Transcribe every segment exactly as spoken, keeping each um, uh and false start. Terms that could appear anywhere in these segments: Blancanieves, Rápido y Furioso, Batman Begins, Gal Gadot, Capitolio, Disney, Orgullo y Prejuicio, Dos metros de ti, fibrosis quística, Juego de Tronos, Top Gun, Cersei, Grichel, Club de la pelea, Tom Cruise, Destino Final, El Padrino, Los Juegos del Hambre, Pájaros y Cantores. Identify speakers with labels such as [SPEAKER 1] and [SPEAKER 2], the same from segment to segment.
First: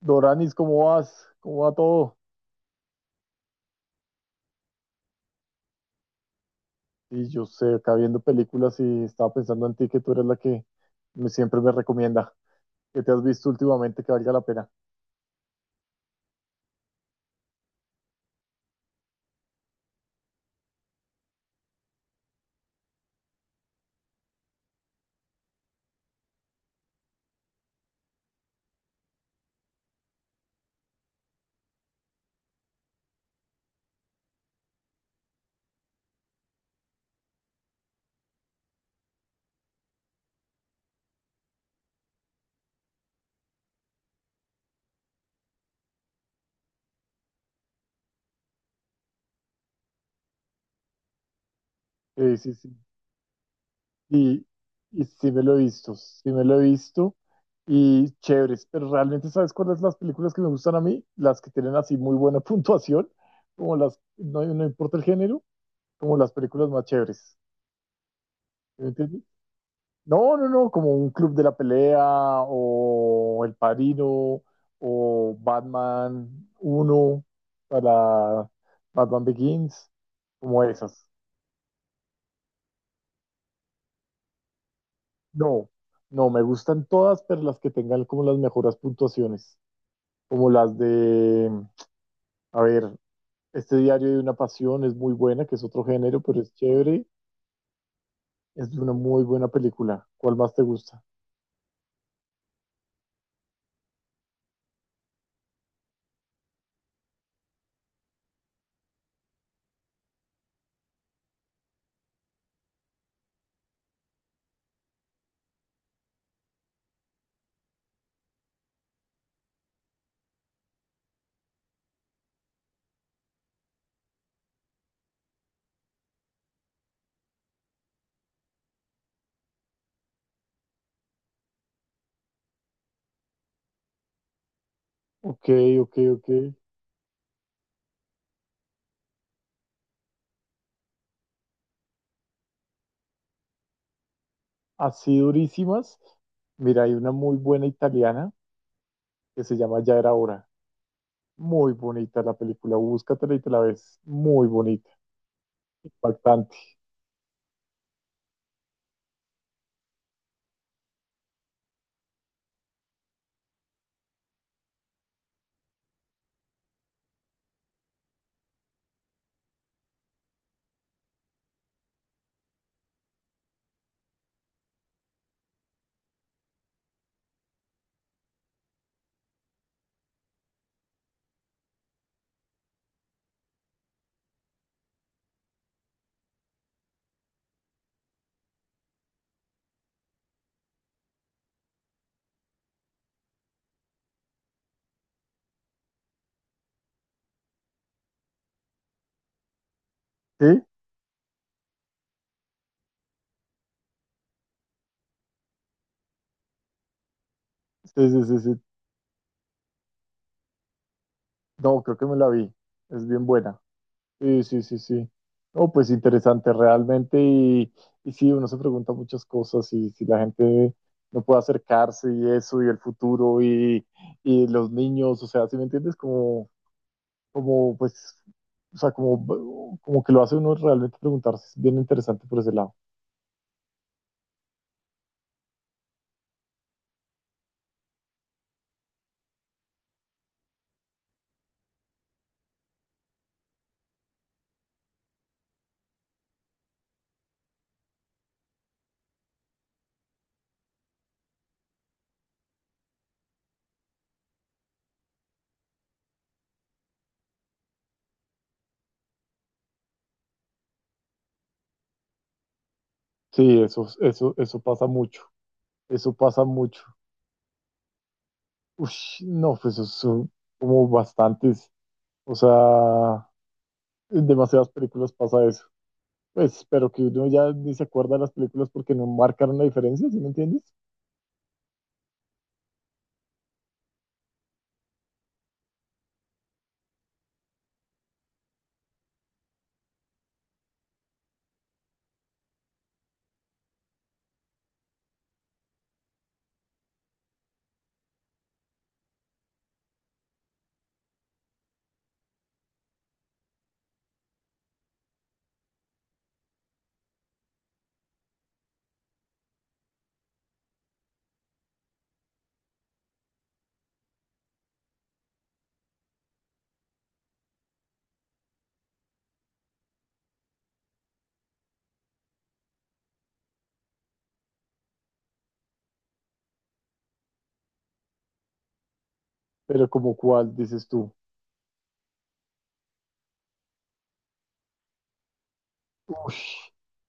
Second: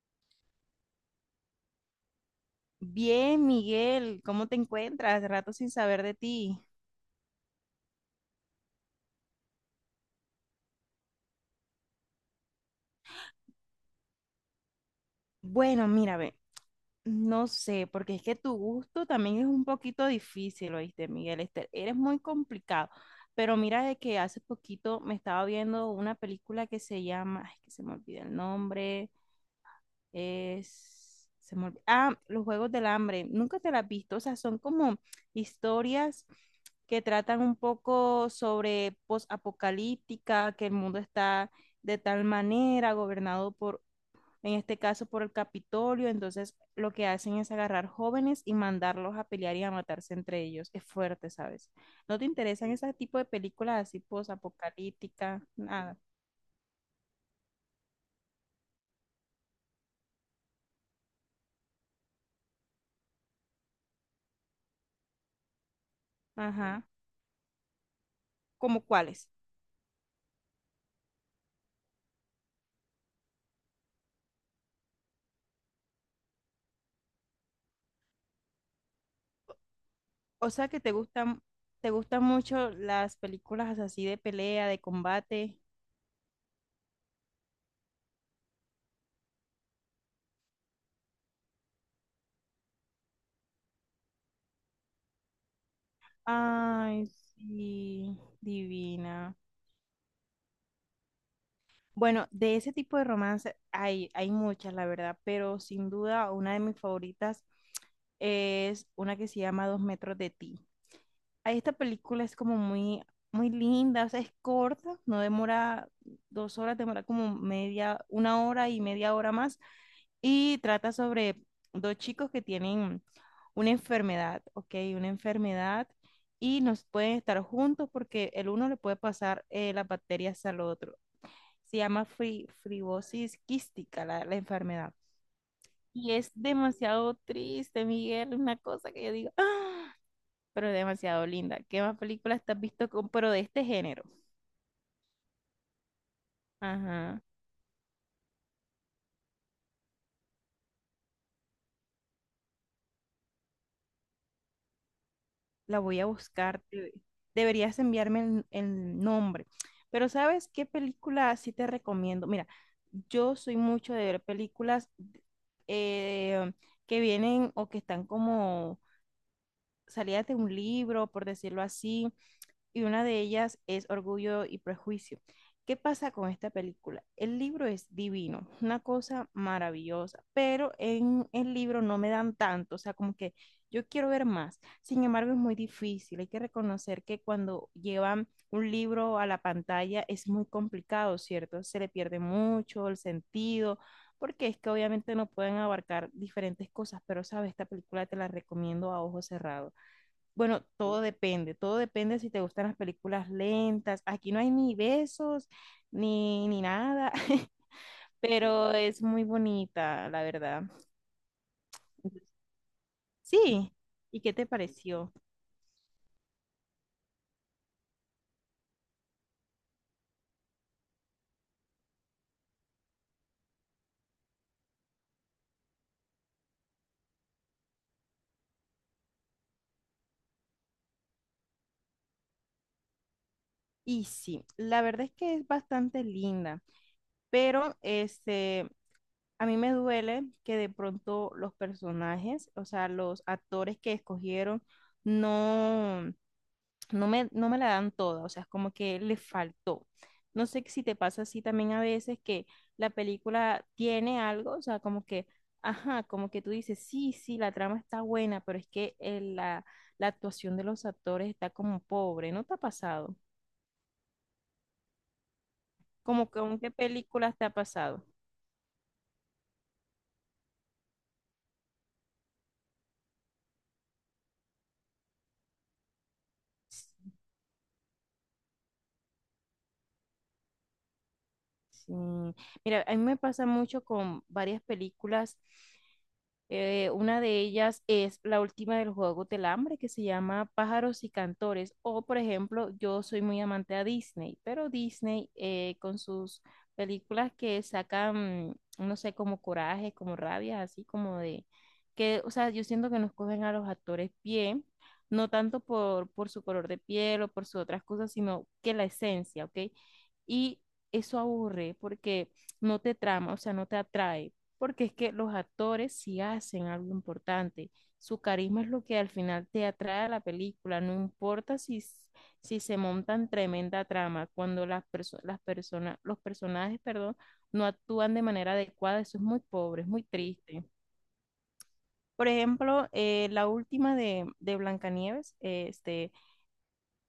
[SPEAKER 1] Doranis, ¿cómo vas? ¿Cómo va todo?
[SPEAKER 2] Bien, Miguel, ¿cómo te encuentras? Rato sin saber de ti.
[SPEAKER 1] Y yo sé, acá viendo películas y estaba pensando en ti, que tú eres la que me- siempre me recomienda. ¿Qué te has visto últimamente que valga la pena?
[SPEAKER 2] Bueno, mira, ve, no sé, porque es que tu gusto también es un poquito difícil, ¿oíste, Miguel? Este, eres muy complicado. Pero mira de que hace poquito me estaba viendo una película que se llama, ay, que se me olvida el nombre. Es. Se me olvi- Ah, los Juegos del Hambre. Nunca te las has visto. O sea, son como historias que tratan un poco sobre posapocalíptica, que el mundo está de tal manera gobernado por, en este caso, por el Capitolio. Entonces, lo que hacen es agarrar jóvenes y mandarlos a pelear y a matarse entre ellos. Es fuerte, ¿sabes? ¿No te
[SPEAKER 1] Eh, sí,
[SPEAKER 2] interesan
[SPEAKER 1] sí.
[SPEAKER 2] ese tipo de películas así
[SPEAKER 1] Y, y sí
[SPEAKER 2] posapocalíptica?
[SPEAKER 1] me lo he visto,
[SPEAKER 2] Nada.
[SPEAKER 1] sí me lo he visto. Y chéveres, pero realmente, ¿sabes cuáles las películas que me gustan a mí? Las que tienen así muy buena puntuación, como las, no, no importa el género, como las películas
[SPEAKER 2] Ajá.
[SPEAKER 1] más chéveres.
[SPEAKER 2] ¿Como cuáles?
[SPEAKER 1] No, no, no, como Un Club de la Pelea o El Padrino o Batman uno, para Batman Begins,
[SPEAKER 2] O
[SPEAKER 1] como
[SPEAKER 2] sea que te
[SPEAKER 1] esas.
[SPEAKER 2] gustan, te gustan mucho las películas así de pelea, de combate.
[SPEAKER 1] No, no, me gustan todas, pero las que tengan como las mejores puntuaciones, como las de, a ver, este Diario de una Pasión es muy buena, que es otro género, pero es chévere,
[SPEAKER 2] Ay, sí,
[SPEAKER 1] es una muy
[SPEAKER 2] divina.
[SPEAKER 1] buena película. ¿Cuál más te gusta?
[SPEAKER 2] Bueno, de ese tipo de romance hay, hay muchas, la verdad, pero sin duda una de mis favoritas es una que se llama Dos metros de ti. Ahí esta película es como muy, muy linda, o sea, es corta, no demora dos horas, demora como media, una hora y media hora más y trata sobre dos chicos que tienen una enfermedad, ¿ok? Una enfermedad y nos pueden estar juntos porque el uno le puede pasar eh, las bacterias al otro. Se llama fri- fibrosis quística la, la enfermedad.
[SPEAKER 1] Ok, ok,
[SPEAKER 2] Y
[SPEAKER 1] ok.
[SPEAKER 2] es demasiado triste, Miguel, una cosa que yo digo, ¡ah!, pero demasiado linda. ¿Qué más películas te has visto con, pero de este género?
[SPEAKER 1] Así durísimas. Mira, hay una
[SPEAKER 2] Ajá.
[SPEAKER 1] muy buena italiana que se llama Ya Era Hora. Muy bonita la película, búscatela y te la ves. Muy bonita,
[SPEAKER 2] La voy a
[SPEAKER 1] impactante.
[SPEAKER 2] buscar. debe- Deberías enviarme el, el nombre. Pero ¿sabes qué película sí te recomiendo? Mira, yo soy mucho de ver películas eh, que vienen o que están como salidas de un libro, por decirlo así, y una de ellas es Orgullo y Prejuicio. ¿Qué pasa con esta película? El libro es divino, una cosa maravillosa, pero en el libro no me dan tanto, o sea, como que yo quiero ver más. Sin embargo, es muy difícil, hay que reconocer que cuando llevan un libro a la pantalla es muy complicado, ¿cierto? Se le pierde mucho el sentido, porque es que obviamente no pueden abarcar diferentes cosas, pero sabes, esta película te la recomiendo a ojos cerrados.
[SPEAKER 1] ¿Sí?
[SPEAKER 2] Bueno, todo depende, todo depende si te gustan las películas lentas. Aquí no hay ni besos, ni, ni nada,
[SPEAKER 1] Sí, sí, sí, sí.
[SPEAKER 2] pero es muy bonita, la verdad.
[SPEAKER 1] No, creo que me la vi. Es bien buena.
[SPEAKER 2] Sí, ¿y qué
[SPEAKER 1] Sí,
[SPEAKER 2] te
[SPEAKER 1] sí, sí, sí.
[SPEAKER 2] pareció?
[SPEAKER 1] No, pues interesante realmente. Y, y sí, uno se pregunta muchas cosas y si la gente no puede acercarse y eso y el futuro y, y los niños, o sea, ¿si me entiendes? Como, como pues, o sea, como, como que lo hace uno realmente preguntarse. Es bien interesante por ese lado.
[SPEAKER 2] Y sí, la verdad es que es bastante linda, pero este, a mí me duele que de pronto los personajes, o sea, los actores que escogieron, no, no me, no me la dan toda, o sea, es como que le faltó. No sé si te pasa así también a veces que la película tiene algo, o sea, como que, ajá, como que tú dices, sí, sí, la trama está buena, pero es que eh, la, la actuación de los actores está como pobre, ¿no te ha pasado?
[SPEAKER 1] Sí, eso, eso, eso pasa mucho. Eso
[SPEAKER 2] Como que,
[SPEAKER 1] pasa
[SPEAKER 2] ¿con qué
[SPEAKER 1] mucho.
[SPEAKER 2] películas te ha pasado?
[SPEAKER 1] Ush, no, pues eso son como bastantes. O sea, en demasiadas películas pasa eso. Pues, pero que uno ya ni se acuerda de las películas porque no marcaron la diferencia, ¿sí me entiendes?
[SPEAKER 2] Sí. Mira, a mí me pasa mucho con varias películas. Eh, una de ellas es la última del juego del hambre, que se llama Pájaros y Cantores. O, por ejemplo, yo soy muy amante a Disney, pero Disney eh, con sus películas que sacan, mm, no sé, como coraje, como rabia, así como de que, o sea, yo siento que nos cogen a los actores bien, no tanto por, por su color de piel o por sus otras cosas, sino que la esencia, ¿ok? Y eso aburre porque no te trama, o sea, no te atrae, porque es que los actores sí hacen algo importante. Su carisma es lo que al final te atrae a la película, no importa si, s- si se montan tremenda trama, cuando las, perso- las personas, los personajes, perdón, no actúan de manera adecuada, eso es muy pobre,
[SPEAKER 1] Pero
[SPEAKER 2] es muy
[SPEAKER 1] como cuál,
[SPEAKER 2] triste.
[SPEAKER 1] dices tú.
[SPEAKER 2] Por ejemplo, eh, la última de, de Blancanieves, eh, este,
[SPEAKER 1] Ush,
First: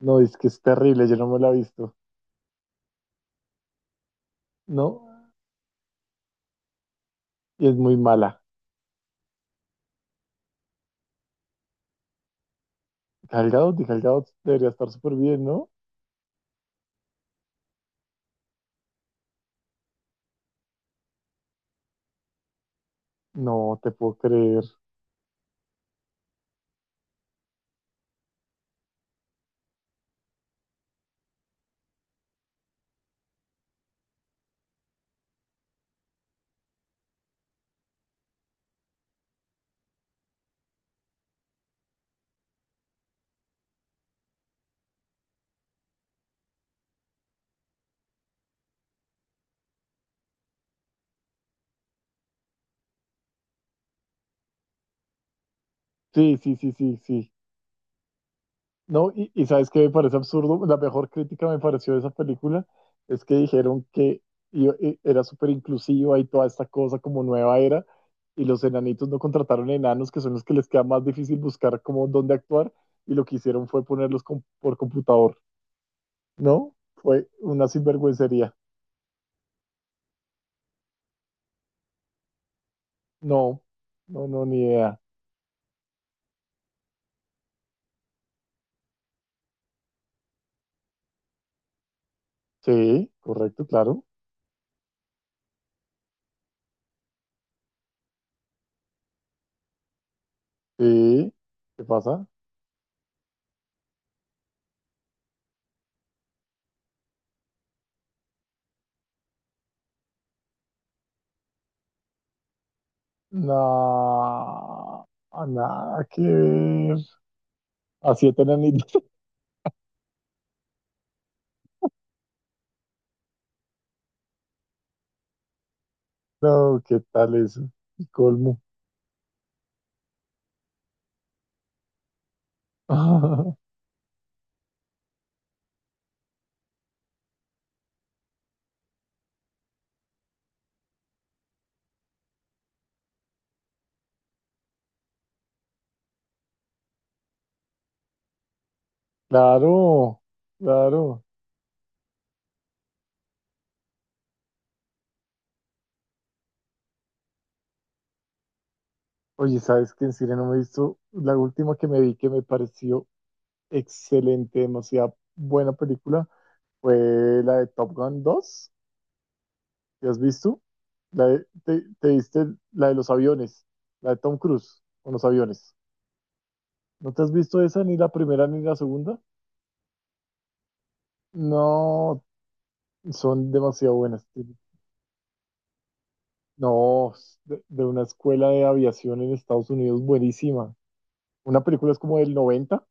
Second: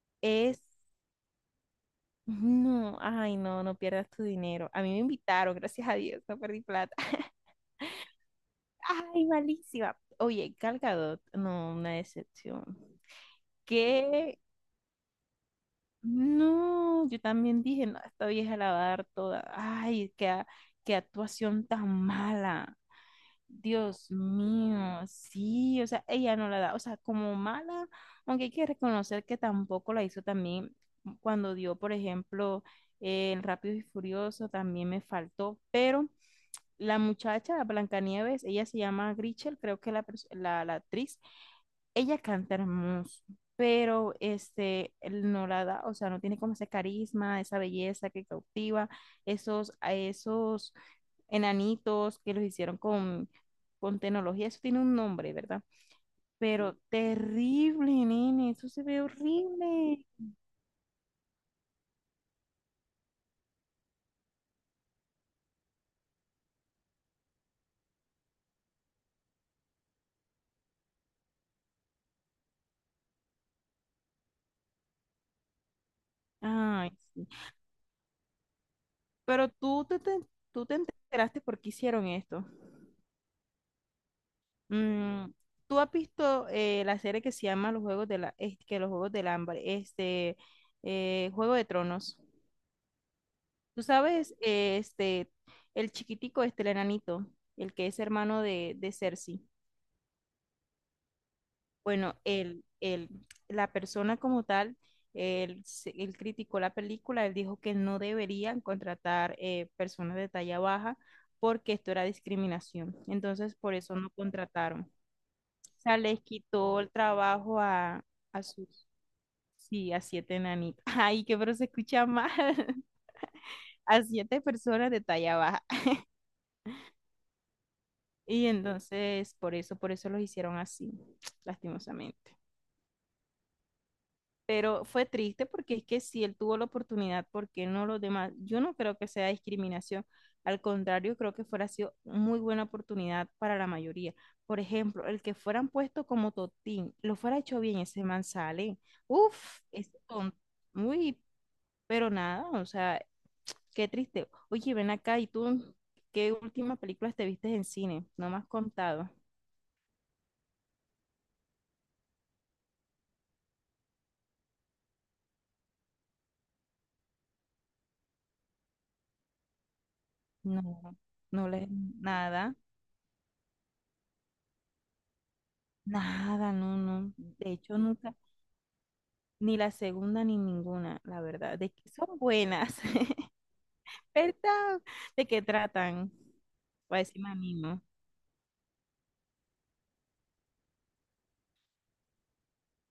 [SPEAKER 1] no, es que es
[SPEAKER 2] es
[SPEAKER 1] terrible, yo no me la he visto.
[SPEAKER 2] no, ay, no, no pierdas tu dinero. A mí me
[SPEAKER 1] No,
[SPEAKER 2] invitaron, gracias a Dios, no perdí plata.
[SPEAKER 1] y es muy mala.
[SPEAKER 2] Ay, malísima. Oye, Gal Gadot, no, una decepción.
[SPEAKER 1] Gal Gadot, y Gal Gadot
[SPEAKER 2] ¿Qué?
[SPEAKER 1] debería estar súper bien, ¿no?
[SPEAKER 2] No, yo también dije, no, esta vieja la va a dar toda. Ay, qué, a- qué actuación tan mala.
[SPEAKER 1] No te
[SPEAKER 2] Dios
[SPEAKER 1] puedo creer.
[SPEAKER 2] mío, sí, o sea, ella no la da, o sea, como mala, aunque hay que reconocer que tampoco la hizo también cuando dio, por ejemplo, eh, el Rápido y Furioso, también me faltó, pero la muchacha, Blancanieves, ella se llama Grichel, creo que la, pers- la, la actriz, ella canta hermoso, pero este, él no la da, o sea, no tiene como ese carisma, esa belleza que cautiva, esos, a esos enanitos que los hicieron con, con tecnología, eso tiene un nombre, ¿verdad?
[SPEAKER 1] Sí, sí, sí,
[SPEAKER 2] Pero
[SPEAKER 1] sí, sí.
[SPEAKER 2] terrible, nene, eso se ve
[SPEAKER 1] No, y, y sabes qué me
[SPEAKER 2] horrible.
[SPEAKER 1] parece absurdo, la mejor crítica me pareció de esa película es que dijeron que i- i- era súper inclusiva y toda esta cosa como nueva era, y los enanitos no contrataron enanos, que son los que les queda más difícil buscar como dónde actuar, y lo que hicieron fue ponerlos com- por computador, ¿no?
[SPEAKER 2] Ay, sí.
[SPEAKER 1] Fue una sinvergüencería.
[SPEAKER 2] Pero tú te, te- tú te enteraste por qué hicieron esto.
[SPEAKER 1] No, no, no, ni idea.
[SPEAKER 2] Mm, ¿tú has visto eh, la serie que se llama Los Juegos de la, es- que los Juegos del Hambre, este, eh, Juego de Tronos?
[SPEAKER 1] Sí, correcto,
[SPEAKER 2] ¿Tú
[SPEAKER 1] claro.
[SPEAKER 2] sabes, eh, este, el chiquitico, este, el enanito, el que es hermano de, de Cersei?
[SPEAKER 1] Sí, ¿qué
[SPEAKER 2] Bueno,
[SPEAKER 1] pasa?
[SPEAKER 2] el el la persona como tal, el se- él criticó la película, él dijo que no deberían contratar eh, personas de talla baja porque esto era discriminación. Entonces, por eso no contrataron.
[SPEAKER 1] No,
[SPEAKER 2] O sea,
[SPEAKER 1] nada
[SPEAKER 2] les
[SPEAKER 1] que
[SPEAKER 2] quitó el
[SPEAKER 1] ver.
[SPEAKER 2] trabajo a,
[SPEAKER 1] A siete
[SPEAKER 2] a sus,
[SPEAKER 1] enanitos.
[SPEAKER 2] sí, a siete enanitos. Ay, qué, pero se escucha mal. A siete personas de talla baja.
[SPEAKER 1] No, ¿qué tal eso? El
[SPEAKER 2] Y
[SPEAKER 1] colmo.
[SPEAKER 2] entonces, por eso, por eso los hicieron así, lastimosamente. Pero fue triste porque es que si él tuvo la oportunidad, ¿por qué no los demás? Yo no creo que sea discriminación. Al contrario, creo que fuera sido muy buena oportunidad para la mayoría. Por ejemplo, el que fueran puesto como Totín, lo fuera hecho bien, ese man sale. Uf, es
[SPEAKER 1] Claro,
[SPEAKER 2] ton- muy
[SPEAKER 1] claro.
[SPEAKER 2] Pero nada, o sea, qué triste. Oye, ven acá, ¿y tú qué últimas películas te viste en cine? No me has contado.
[SPEAKER 1] Oye, ¿sabes qué? En serio no me he visto. La última que me vi que me pareció excelente, demasiado buena película, fue la de Top Gun dos. ¿Te has visto?
[SPEAKER 2] No,
[SPEAKER 1] La de-
[SPEAKER 2] no le,
[SPEAKER 1] te, te viste
[SPEAKER 2] nada,
[SPEAKER 1] la de los aviones, la de Tom Cruise con los aviones.
[SPEAKER 2] nada, no,
[SPEAKER 1] ¿No
[SPEAKER 2] no.
[SPEAKER 1] te has
[SPEAKER 2] De
[SPEAKER 1] visto
[SPEAKER 2] hecho,
[SPEAKER 1] esa, ni la
[SPEAKER 2] nunca,
[SPEAKER 1] primera ni la segunda?
[SPEAKER 2] ni la segunda ni ninguna, la verdad. De que son
[SPEAKER 1] No,
[SPEAKER 2] buenas,
[SPEAKER 1] son demasiado buenas.
[SPEAKER 2] ¿verdad? ¿De qué tratan? Para
[SPEAKER 1] No,
[SPEAKER 2] decirme a mí,
[SPEAKER 1] de,
[SPEAKER 2] ¿no?
[SPEAKER 1] de una escuela de aviación en Estados Unidos buenísima. Una película es como del noventa,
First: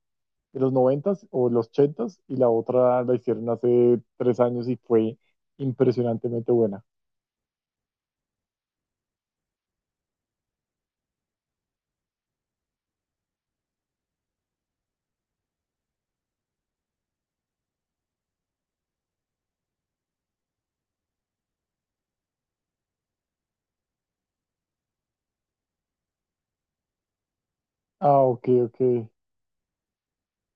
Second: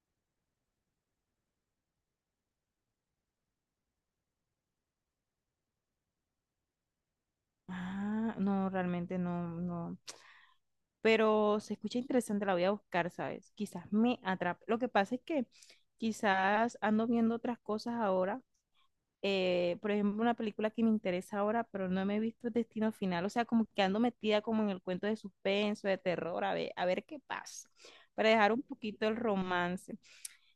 [SPEAKER 1] de los noventa o los ochenta, y la otra la hicieron hace tres años y fue impresionantemente buena.
[SPEAKER 2] Ah, no, realmente no, no. Pero se escucha interesante, la voy a buscar, ¿sabes? Quizás me atrape. Lo que pasa es que quizás ando viendo otras cosas ahora. Eh, por ejemplo, una película que me interesa ahora, pero no me he visto el Destino Final. O sea, como que ando metida como en el cuento de suspenso, de terror, a ver, a ver qué pasa.
[SPEAKER 1] Ah,
[SPEAKER 2] Para
[SPEAKER 1] ok,
[SPEAKER 2] dejar un
[SPEAKER 1] ok.
[SPEAKER 2] poquito el romance.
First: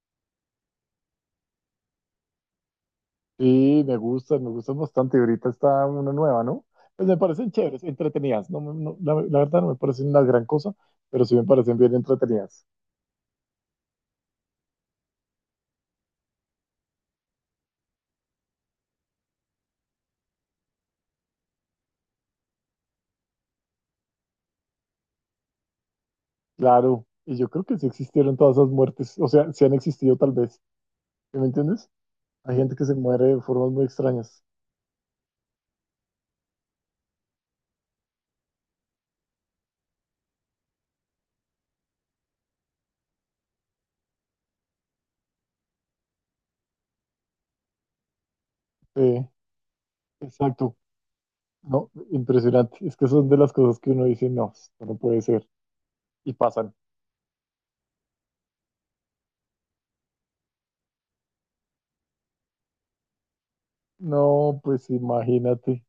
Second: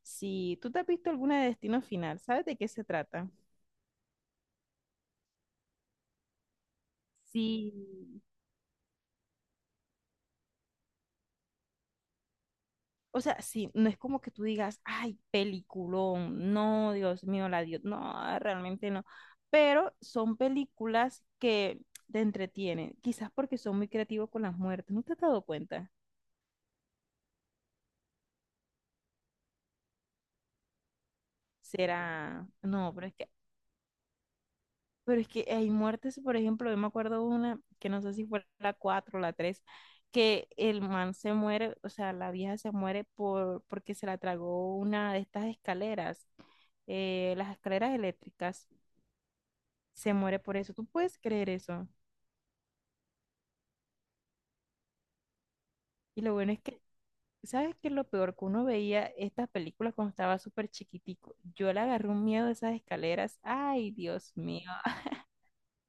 [SPEAKER 2] Si tú te has visto alguna de Destino Final, ¿sabes de qué se trata?
[SPEAKER 1] Sí, me gustan, me gustan bastante. Ahorita está una nueva, ¿no? Pues me parecen
[SPEAKER 2] Sí.
[SPEAKER 1] chéveres, entretenidas. No, me- no- la, la verdad no me parecen una gran cosa, pero sí me parecen bien entretenidas.
[SPEAKER 2] O sea, sí, no es como que tú digas, ay, peliculón, no, Dios mío, la Dios, no, realmente no. Pero son películas que te entretienen, quizás porque son muy creativos con las muertes, ¿no te has dado cuenta?
[SPEAKER 1] Claro, y yo creo que sí existieron todas esas muertes, o sea, sí han existido tal vez. ¿Sí? ¿Me entiendes?
[SPEAKER 2] Será,
[SPEAKER 1] Hay gente que
[SPEAKER 2] no,
[SPEAKER 1] se
[SPEAKER 2] pero es
[SPEAKER 1] muere
[SPEAKER 2] que,
[SPEAKER 1] de formas muy extrañas.
[SPEAKER 2] pero es que hay muertes, por ejemplo, yo me acuerdo una, que no sé si fue la cuatro o la tres, que el man se muere, o sea, la vieja se muere por, porque se la tragó una de estas escaleras, eh, las escaleras eléctricas.
[SPEAKER 1] Sí,
[SPEAKER 2] Se muere por eso.
[SPEAKER 1] exacto.
[SPEAKER 2] ¿Tú puedes creer eso?
[SPEAKER 1] No, impresionante. Es que son de las cosas que uno dice, no, esto no puede ser.
[SPEAKER 2] Y
[SPEAKER 1] Y
[SPEAKER 2] lo bueno es
[SPEAKER 1] pasan.
[SPEAKER 2] que, ¿sabes qué es lo peor? Que uno veía estas películas cuando estaba súper chiquitico. Yo le agarré un miedo a esas escaleras. Ay, Dios
[SPEAKER 1] No,
[SPEAKER 2] mío.
[SPEAKER 1] pues imagínate.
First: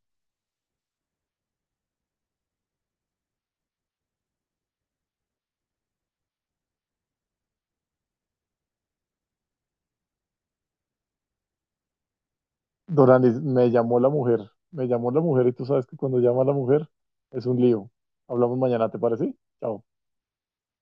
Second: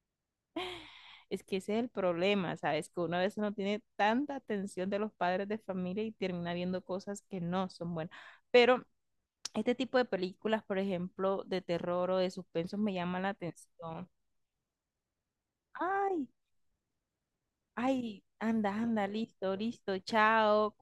[SPEAKER 2] Es que ese es el problema, ¿sabes? Que uno a veces no tiene tanta atención de los padres de familia y termina viendo cosas que no son buenas. Pero este tipo de películas, por ejemplo, de terror o de suspenso, me llaman la
[SPEAKER 1] Doranis, me llamó la
[SPEAKER 2] atención.
[SPEAKER 1] mujer. Me llamó la mujer y tú sabes que cuando
[SPEAKER 2] Ay,
[SPEAKER 1] llama a la mujer es un lío.
[SPEAKER 2] ay,
[SPEAKER 1] Hablamos
[SPEAKER 2] anda,
[SPEAKER 1] mañana, ¿te
[SPEAKER 2] anda,
[SPEAKER 1] parece?
[SPEAKER 2] listo,
[SPEAKER 1] Chao.
[SPEAKER 2] listo, chao.